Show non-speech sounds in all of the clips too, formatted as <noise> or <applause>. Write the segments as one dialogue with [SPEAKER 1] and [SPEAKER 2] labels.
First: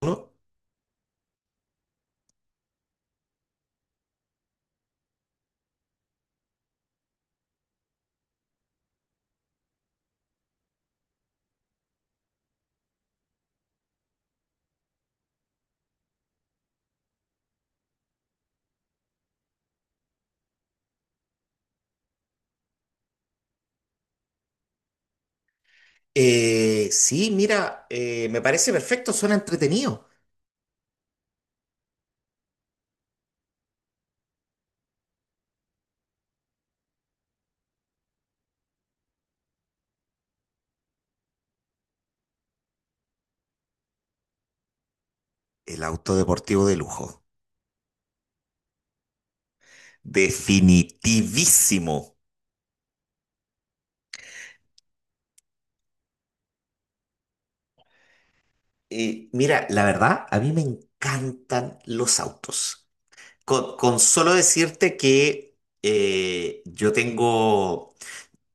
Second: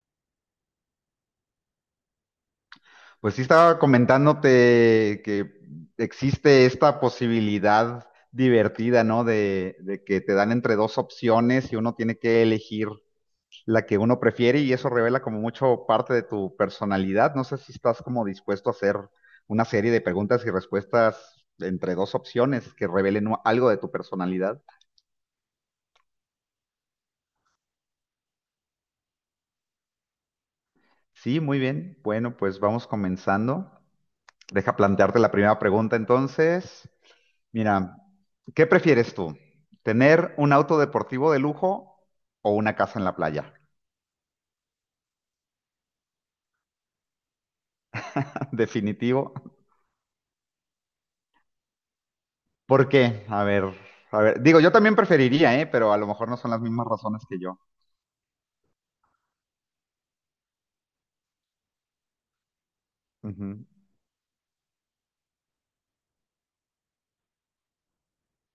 [SPEAKER 1] ¿No?
[SPEAKER 2] Pues sí estaba comentándote que existe esta posibilidad divertida, ¿no? De que te dan entre dos opciones y uno tiene que elegir la que uno prefiere y eso revela como mucho parte de tu personalidad. No sé si estás como dispuesto a hacer una serie de preguntas y respuestas entre dos opciones que revelen algo de tu personalidad.
[SPEAKER 1] Sí, mira, me parece perfecto, suena entretenido.
[SPEAKER 2] Sí, muy bien. Bueno, pues vamos comenzando. Deja plantearte la primera pregunta entonces. Mira, ¿qué prefieres tú? ¿Tener un auto deportivo de lujo o una casa en la playa?
[SPEAKER 1] El auto deportivo de lujo.
[SPEAKER 2] <laughs> Definitivo.
[SPEAKER 1] Definitivísimo.
[SPEAKER 2] ¿Por qué? A ver, a ver. Digo, yo también preferiría, ¿eh? Pero a lo mejor no son las mismas razones que yo.
[SPEAKER 1] Mira, la verdad, a mí me encantan los autos.
[SPEAKER 2] Ujú. <laughs>
[SPEAKER 1] Con solo decirte que eh, yo tengo,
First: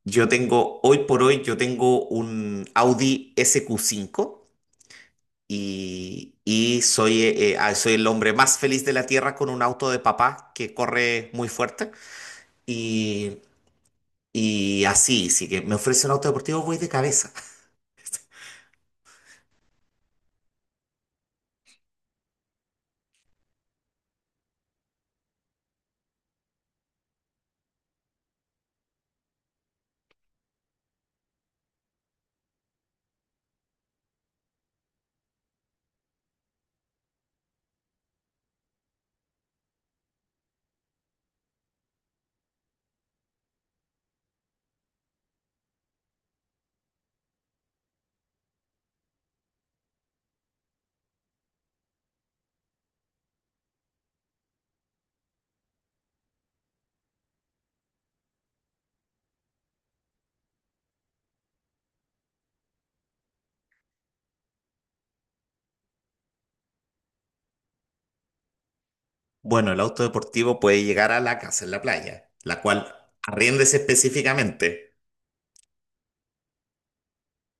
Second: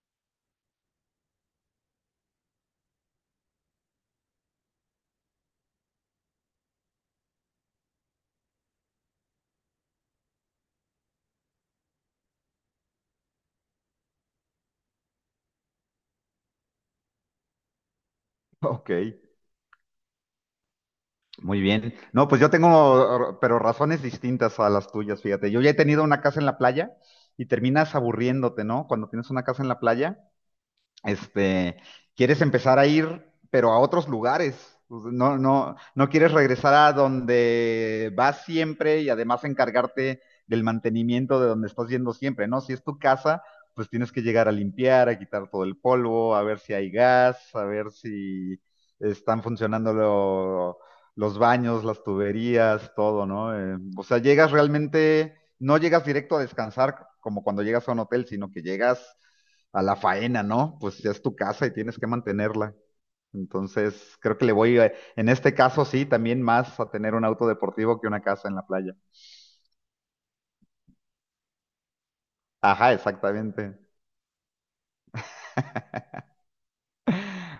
[SPEAKER 1] yo tengo, hoy por hoy, yo tengo un Audi SQ5 y soy el hombre más feliz de la tierra con un auto de papá que corre muy fuerte. Y, y así, si que me ofrece un auto deportivo, voy de cabeza.
[SPEAKER 2] Ok, muy bien. No, pues yo tengo, pero razones distintas a las tuyas, fíjate. Yo ya he tenido una casa en la playa y terminas aburriéndote, ¿no? Cuando tienes una casa en la playa, este, quieres empezar a ir, pero a otros lugares. No, no, no quieres regresar a donde vas siempre y además encargarte del mantenimiento de donde estás yendo siempre, ¿no? Si es tu casa, pues tienes que llegar a limpiar, a quitar todo el polvo, a ver si hay gas, a ver si están funcionando los baños, las tuberías, todo, ¿no? O sea, llegas realmente no llegas directo a descansar como cuando llegas a un hotel, sino que llegas a la faena, ¿no? Pues ya es tu casa y tienes que mantenerla. Entonces, creo que le voy, en este caso sí, también más a tener un auto deportivo que una casa en la playa.
[SPEAKER 1] Bueno, el auto deportivo puede llegar a la casa en la playa, la cual
[SPEAKER 2] Ajá,
[SPEAKER 1] arriéndese
[SPEAKER 2] exactamente.
[SPEAKER 1] específicamente.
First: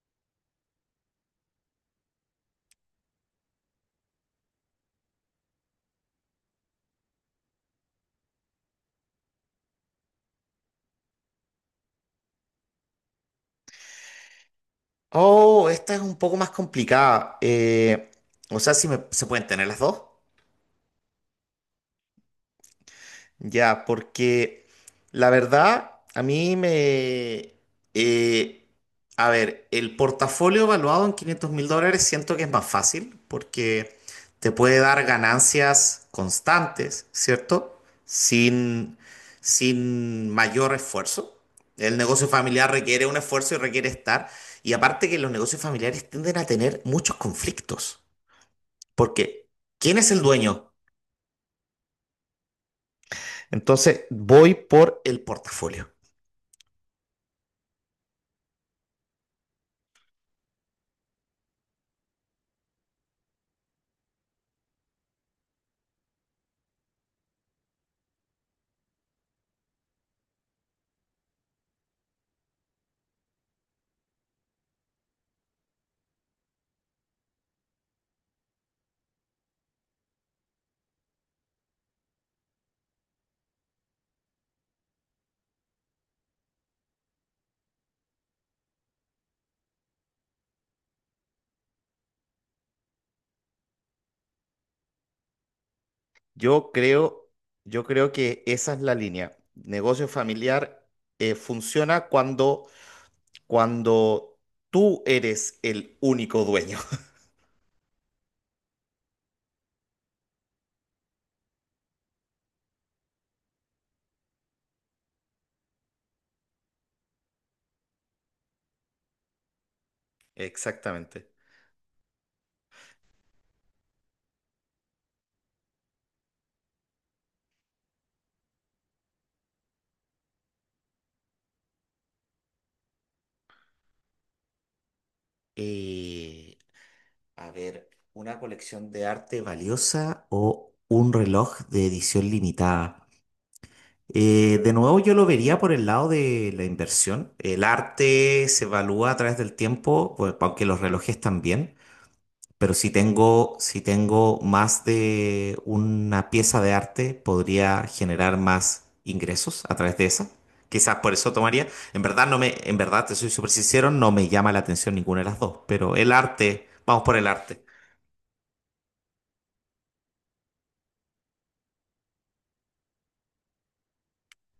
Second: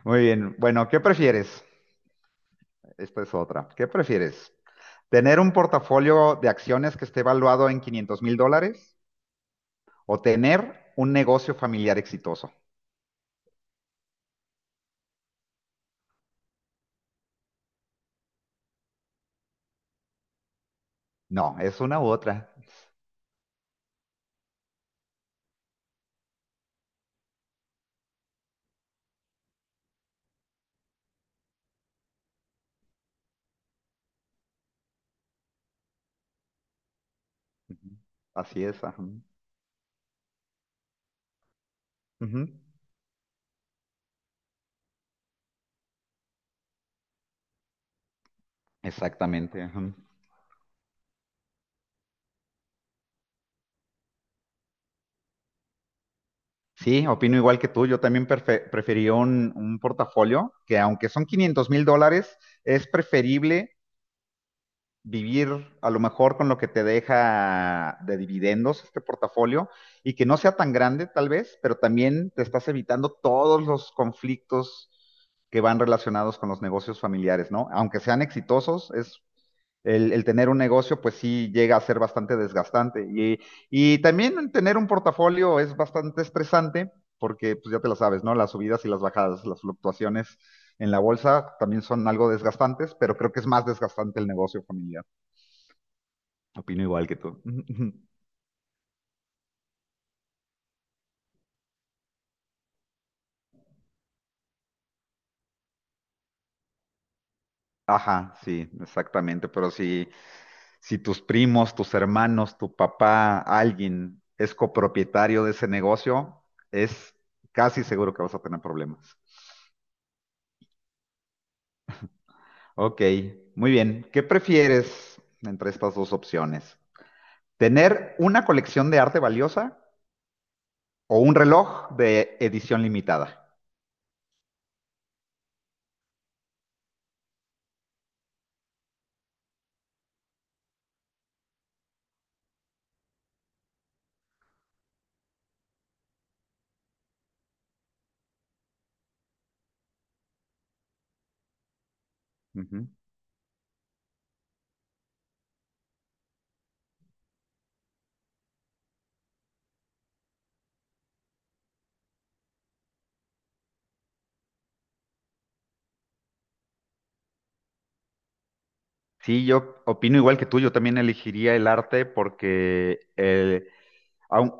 [SPEAKER 2] Muy bien. Bueno, ¿qué prefieres? Esta es otra. ¿Qué prefieres? ¿Tener un portafolio de acciones que esté valuado en 500 mil dólares o tener un negocio familiar exitoso?
[SPEAKER 1] Oh, esta es un poco más complicada. O sea, si me- se pueden tener las dos.
[SPEAKER 2] No, es una u otra.
[SPEAKER 1] Ya, porque la verdad, a mí me. eh, a ver, el portafolio evaluado en 500.000 dólares siento que es más fácil porque te puede dar ganancias constantes, ¿cierto?
[SPEAKER 2] Ujú. Así es.
[SPEAKER 1] Sin,
[SPEAKER 2] Ajá.
[SPEAKER 1] sin mayor esfuerzo. El negocio
[SPEAKER 2] Ujú.
[SPEAKER 1] familiar requiere un esfuerzo y requiere estar. Y aparte que los negocios familiares tienden a tener muchos conflictos, porque
[SPEAKER 2] Exactamente. Ajá.
[SPEAKER 1] ¿quién es el dueño? Entonces, voy por el portafolio.
[SPEAKER 2] Sí, opino igual que tú. Yo también preferiría un portafolio que aunque son 500 mil dólares, es preferible vivir a lo mejor con lo que te deja de dividendos este portafolio y que no sea tan grande tal vez, pero también te estás evitando todos los conflictos que van relacionados con los negocios familiares, ¿no? Aunque sean exitosos, es el tener un negocio pues sí llega a ser bastante desgastante y también tener un portafolio es bastante estresante porque pues ya te lo sabes, ¿no? Las subidas y las bajadas, las fluctuaciones en la bolsa también son algo desgastantes, pero creo que es más desgastante el negocio familiar.
[SPEAKER 1] Yo
[SPEAKER 2] Opino igual que
[SPEAKER 1] creo,
[SPEAKER 2] tú.
[SPEAKER 1] yo
[SPEAKER 2] <laughs>
[SPEAKER 1] creo que esa es la línea. Negocio familiar funciona cuando tú eres el único dueño. <laughs>
[SPEAKER 2] Ajá, sí, exactamente. Pero si tus primos, tus hermanos, tu papá, alguien es copropietario de ese negocio, es casi seguro que vas a tener problemas.
[SPEAKER 1] Exactamente.
[SPEAKER 2] Ok, muy bien. ¿Qué prefieres entre estas dos opciones? ¿Tener una colección de arte valiosa o un reloj de edición limitada?
[SPEAKER 1] Eh, a ver, ¿una colección de arte valiosa o un reloj de edición limitada? De nuevo, yo lo vería por el lado de la inversión. El arte se evalúa a través del tiempo, pues, aunque los relojes también. Pero
[SPEAKER 2] Ujú.
[SPEAKER 1] si tengo más de una pieza de arte, podría generar más ingresos a través de esa. Quizás por eso tomaría. En verdad te soy súper sincero, no me llama la atención ninguna de las dos, pero el arte, vamos por el arte.
[SPEAKER 2] Sí, yo opino igual que tú. Yo también elegiría el arte aun-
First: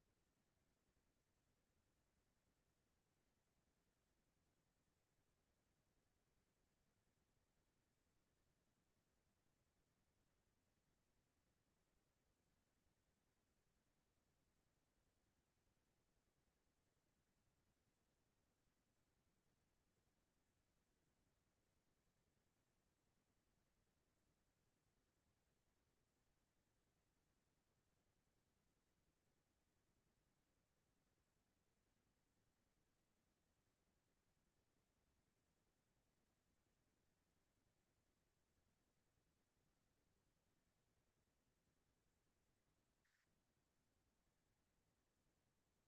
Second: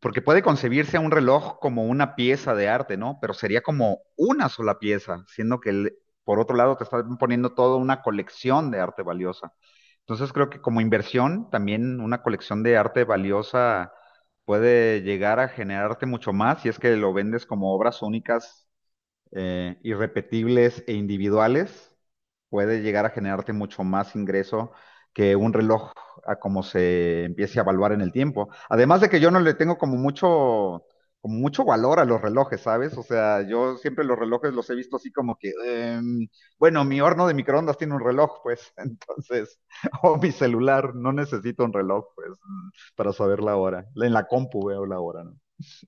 [SPEAKER 2] porque puede concebirse a un reloj como una pieza de arte, ¿no? Pero sería como una sola pieza, siendo que por otro lado te están poniendo toda una colección de arte valiosa. Entonces creo que como inversión, también una colección de arte valiosa puede llegar a generarte mucho más si es que lo vendes como obras únicas, irrepetibles e individuales, puede llegar a generarte mucho más ingreso que un reloj a como se empiece a evaluar en el tiempo. Además de que yo no le tengo como mucho valor a los relojes, ¿sabes? O sea, yo siempre los relojes los he visto así como que, bueno, mi horno de microondas tiene un reloj, pues, <laughs> entonces, o mi celular, no necesito un reloj, pues, para saber la hora. En la compu veo la hora, ¿no?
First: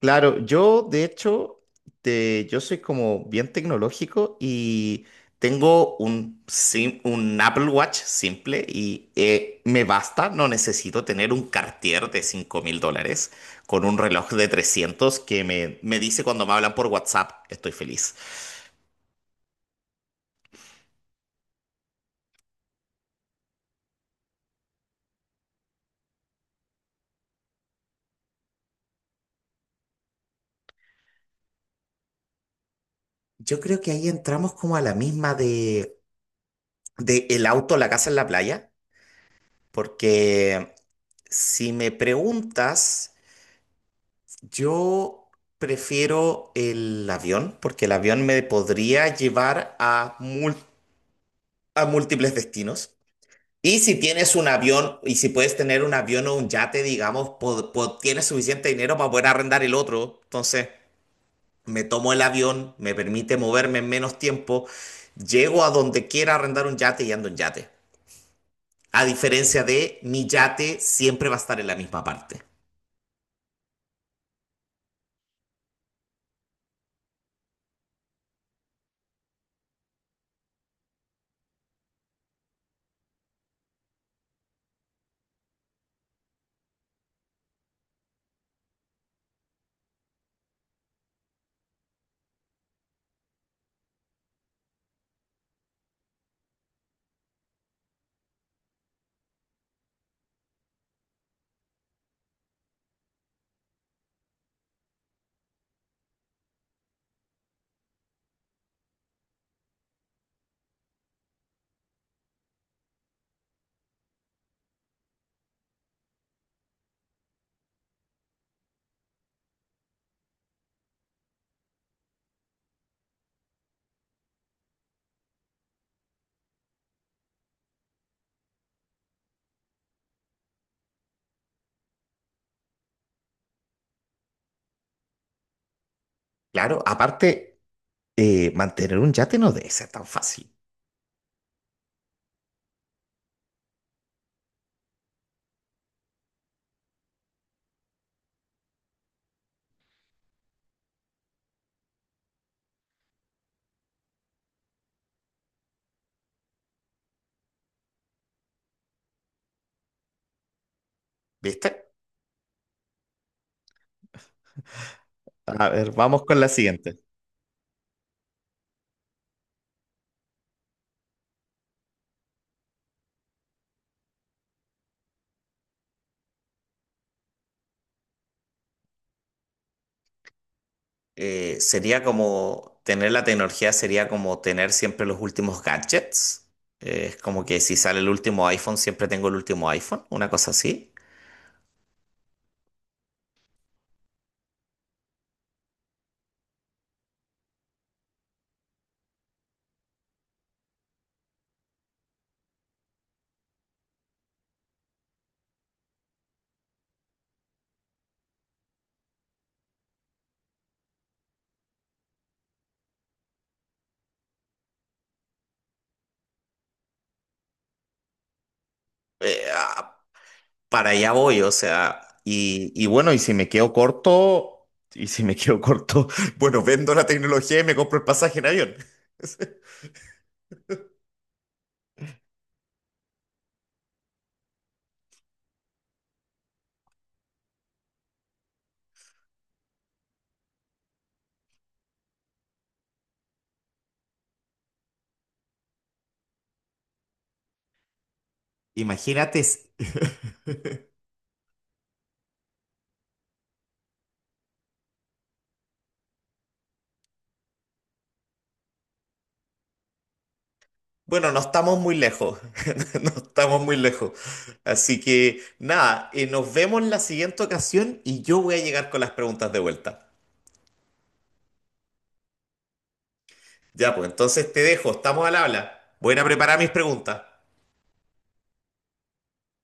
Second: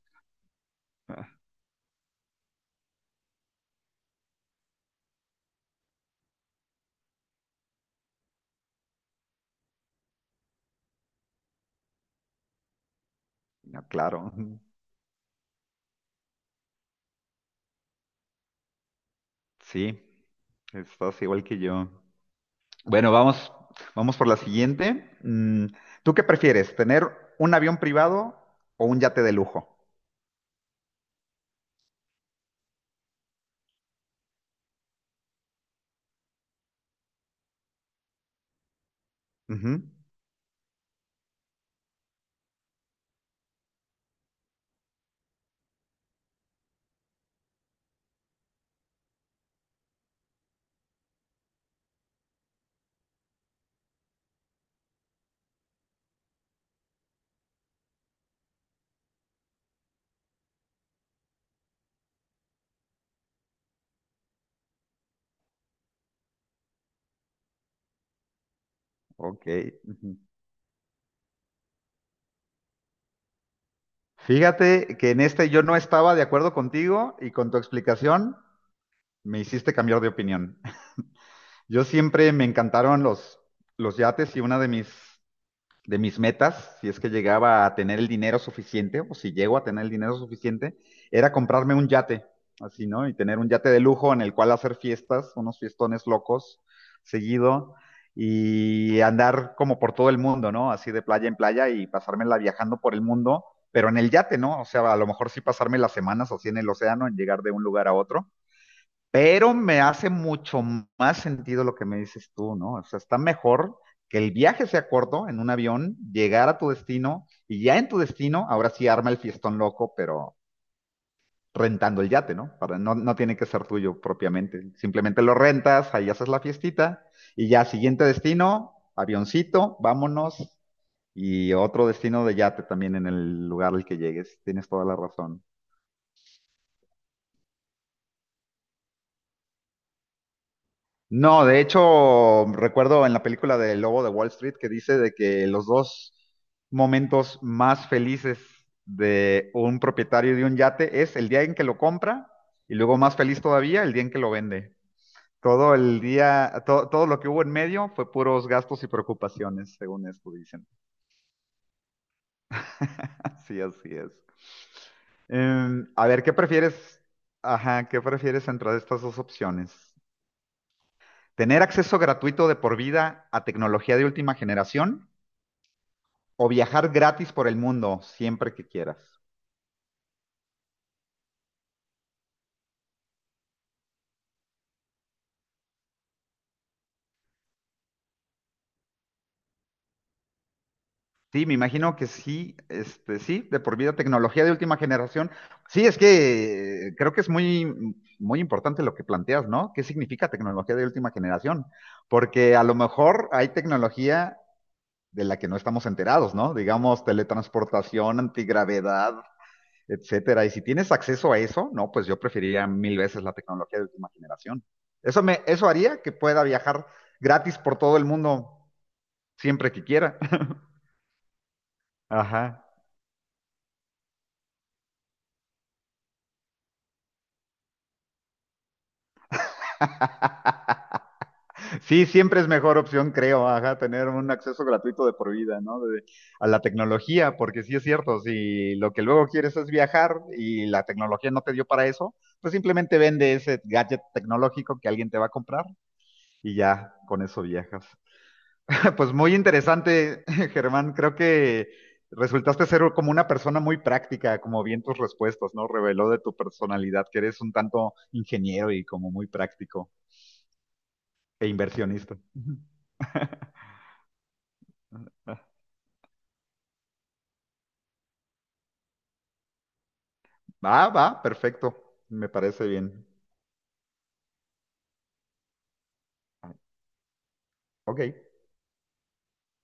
[SPEAKER 1] Claro, yo de hecho, yo soy como bien tecnológico y tengo un Apple Watch simple y me basta, no necesito tener un Cartier de 5.000 dólares
[SPEAKER 2] Ah,
[SPEAKER 1] con un
[SPEAKER 2] claro,
[SPEAKER 1] reloj de
[SPEAKER 2] <laughs>
[SPEAKER 1] 300 que me dice cuando me hablan por WhatsApp, estoy feliz.
[SPEAKER 2] sí, estás igual que yo. Bueno, vamos, vamos por la siguiente. ¿Tú qué prefieres, tener un avión privado o un yate de lujo?
[SPEAKER 1] Yo creo que ahí entramos como a la misma de el auto, la casa en la playa,
[SPEAKER 2] Ujú.
[SPEAKER 1] porque si me preguntas. Yo prefiero el avión porque el avión me podría llevar a múltiples destinos. Y si tienes un avión y si puedes tener un avión o un yate, digamos, tienes suficiente dinero para poder arrendar el otro. Entonces, me tomo el avión, me permite moverme en menos tiempo, llego a donde quiera arrendar un yate y ando en yate. A
[SPEAKER 2] Ok.
[SPEAKER 1] diferencia de
[SPEAKER 2] Ujú.
[SPEAKER 1] mi yate siempre va a estar en la misma parte.
[SPEAKER 2] Fíjate que en este yo no estaba de acuerdo contigo y con tu explicación me hiciste cambiar de opinión. <laughs> Yo siempre me encantaron los yates y una de mis metas, si es que llegaba a tener el dinero suficiente, o si llego a tener el dinero suficiente, era comprarme un yate, así, ¿no? Y tener un yate de lujo en el cual hacer fiestas, unos fiestones locos, seguido, y andar como por todo el mundo, ¿no? Así de playa en playa y pasármela viajando por el mundo, pero en el yate, ¿no? O sea, a lo mejor sí pasarme las semanas así en el océano, en llegar de un lugar a otro, pero me hace mucho más sentido lo que me dices tú, ¿no? O sea, está mejor que el viaje sea corto en un avión, llegar a tu destino y ya en tu destino, ahora sí arma el fiestón loco, pero rentando el yate, ¿no? Para, no, no tiene que ser tuyo propiamente. Simplemente lo rentas, ahí haces la fiestita y ya siguiente destino, avioncito, vámonos y otro destino de yate también en el lugar al que llegues. Tienes toda la razón.
[SPEAKER 1] Claro, aparte, mantener un yate no debe ser tan fácil.
[SPEAKER 2] No, de hecho, recuerdo en la película de Lobo de Wall Street que dice de que los dos momentos más felices de un propietario de un yate es el día en que lo compra y luego más feliz todavía el día en que lo vende. Todo el día, todo lo que hubo en medio fue puros gastos y preocupaciones, según esto dicen.
[SPEAKER 1] ¿Viste?
[SPEAKER 2] <laughs> Así, así es.
[SPEAKER 1] A ver,
[SPEAKER 2] A ver,
[SPEAKER 1] vamos
[SPEAKER 2] ¿qué
[SPEAKER 1] con la siguiente.
[SPEAKER 2] prefieres? Ajá, ¿qué prefieres entre estas dos opciones? Tener acceso gratuito de por vida a tecnología de última generación o viajar gratis por el mundo siempre que quieras.
[SPEAKER 1] Sería como tener la tecnología, sería como tener siempre los últimos gadgets. Es como que si sale el último iPhone, siempre tengo el último iPhone, una cosa así.
[SPEAKER 2] Sí, me imagino que sí, este, sí, de por vida tecnología de última generación. Sí, es que creo que es muy, muy importante lo que planteas, ¿no? ¿Qué significa tecnología de última generación? Porque a lo mejor hay tecnología de la que no estamos enterados, ¿no? Digamos, teletransportación, antigravedad, etcétera. Y si tienes acceso a eso, no, pues yo preferiría mil veces la tecnología de última generación. Eso me, eso haría que pueda viajar gratis por todo el mundo
[SPEAKER 1] Eh,
[SPEAKER 2] siempre que
[SPEAKER 1] ah,
[SPEAKER 2] quiera. <laughs>
[SPEAKER 1] para allá voy, o sea,
[SPEAKER 2] Ajá.
[SPEAKER 1] y bueno, y si me quedo corto, <laughs> bueno, vendo la tecnología y me compro el pasaje en avión. <laughs>
[SPEAKER 2] <laughs> Sí, siempre es mejor opción, creo, ajá, tener un acceso gratuito de por vida, ¿no? A la tecnología, porque sí es cierto, si lo que luego quieres es viajar y la tecnología no te dio para eso, pues simplemente vende ese gadget tecnológico que alguien te va a comprar y ya con eso viajas. <laughs> Pues muy
[SPEAKER 1] imagínate, s-
[SPEAKER 2] interesante, <laughs> Germán. Creo que resultaste ser como una persona muy práctica, como bien tus respuestas, ¿no? Reveló de tu personalidad que eres un tanto ingeniero y como muy práctico
[SPEAKER 1] bueno, no
[SPEAKER 2] e
[SPEAKER 1] estamos muy
[SPEAKER 2] inversionista.
[SPEAKER 1] lejos,
[SPEAKER 2] <laughs>
[SPEAKER 1] <laughs> no estamos muy lejos. Así que nada, nos vemos en la siguiente ocasión y yo voy a llegar con las preguntas de vuelta.
[SPEAKER 2] Va, va, perfecto. Me parece bien.
[SPEAKER 1] Ya, pues entonces te dejo, estamos al habla. Voy a ir a preparar mis preguntas.
[SPEAKER 2] Ok.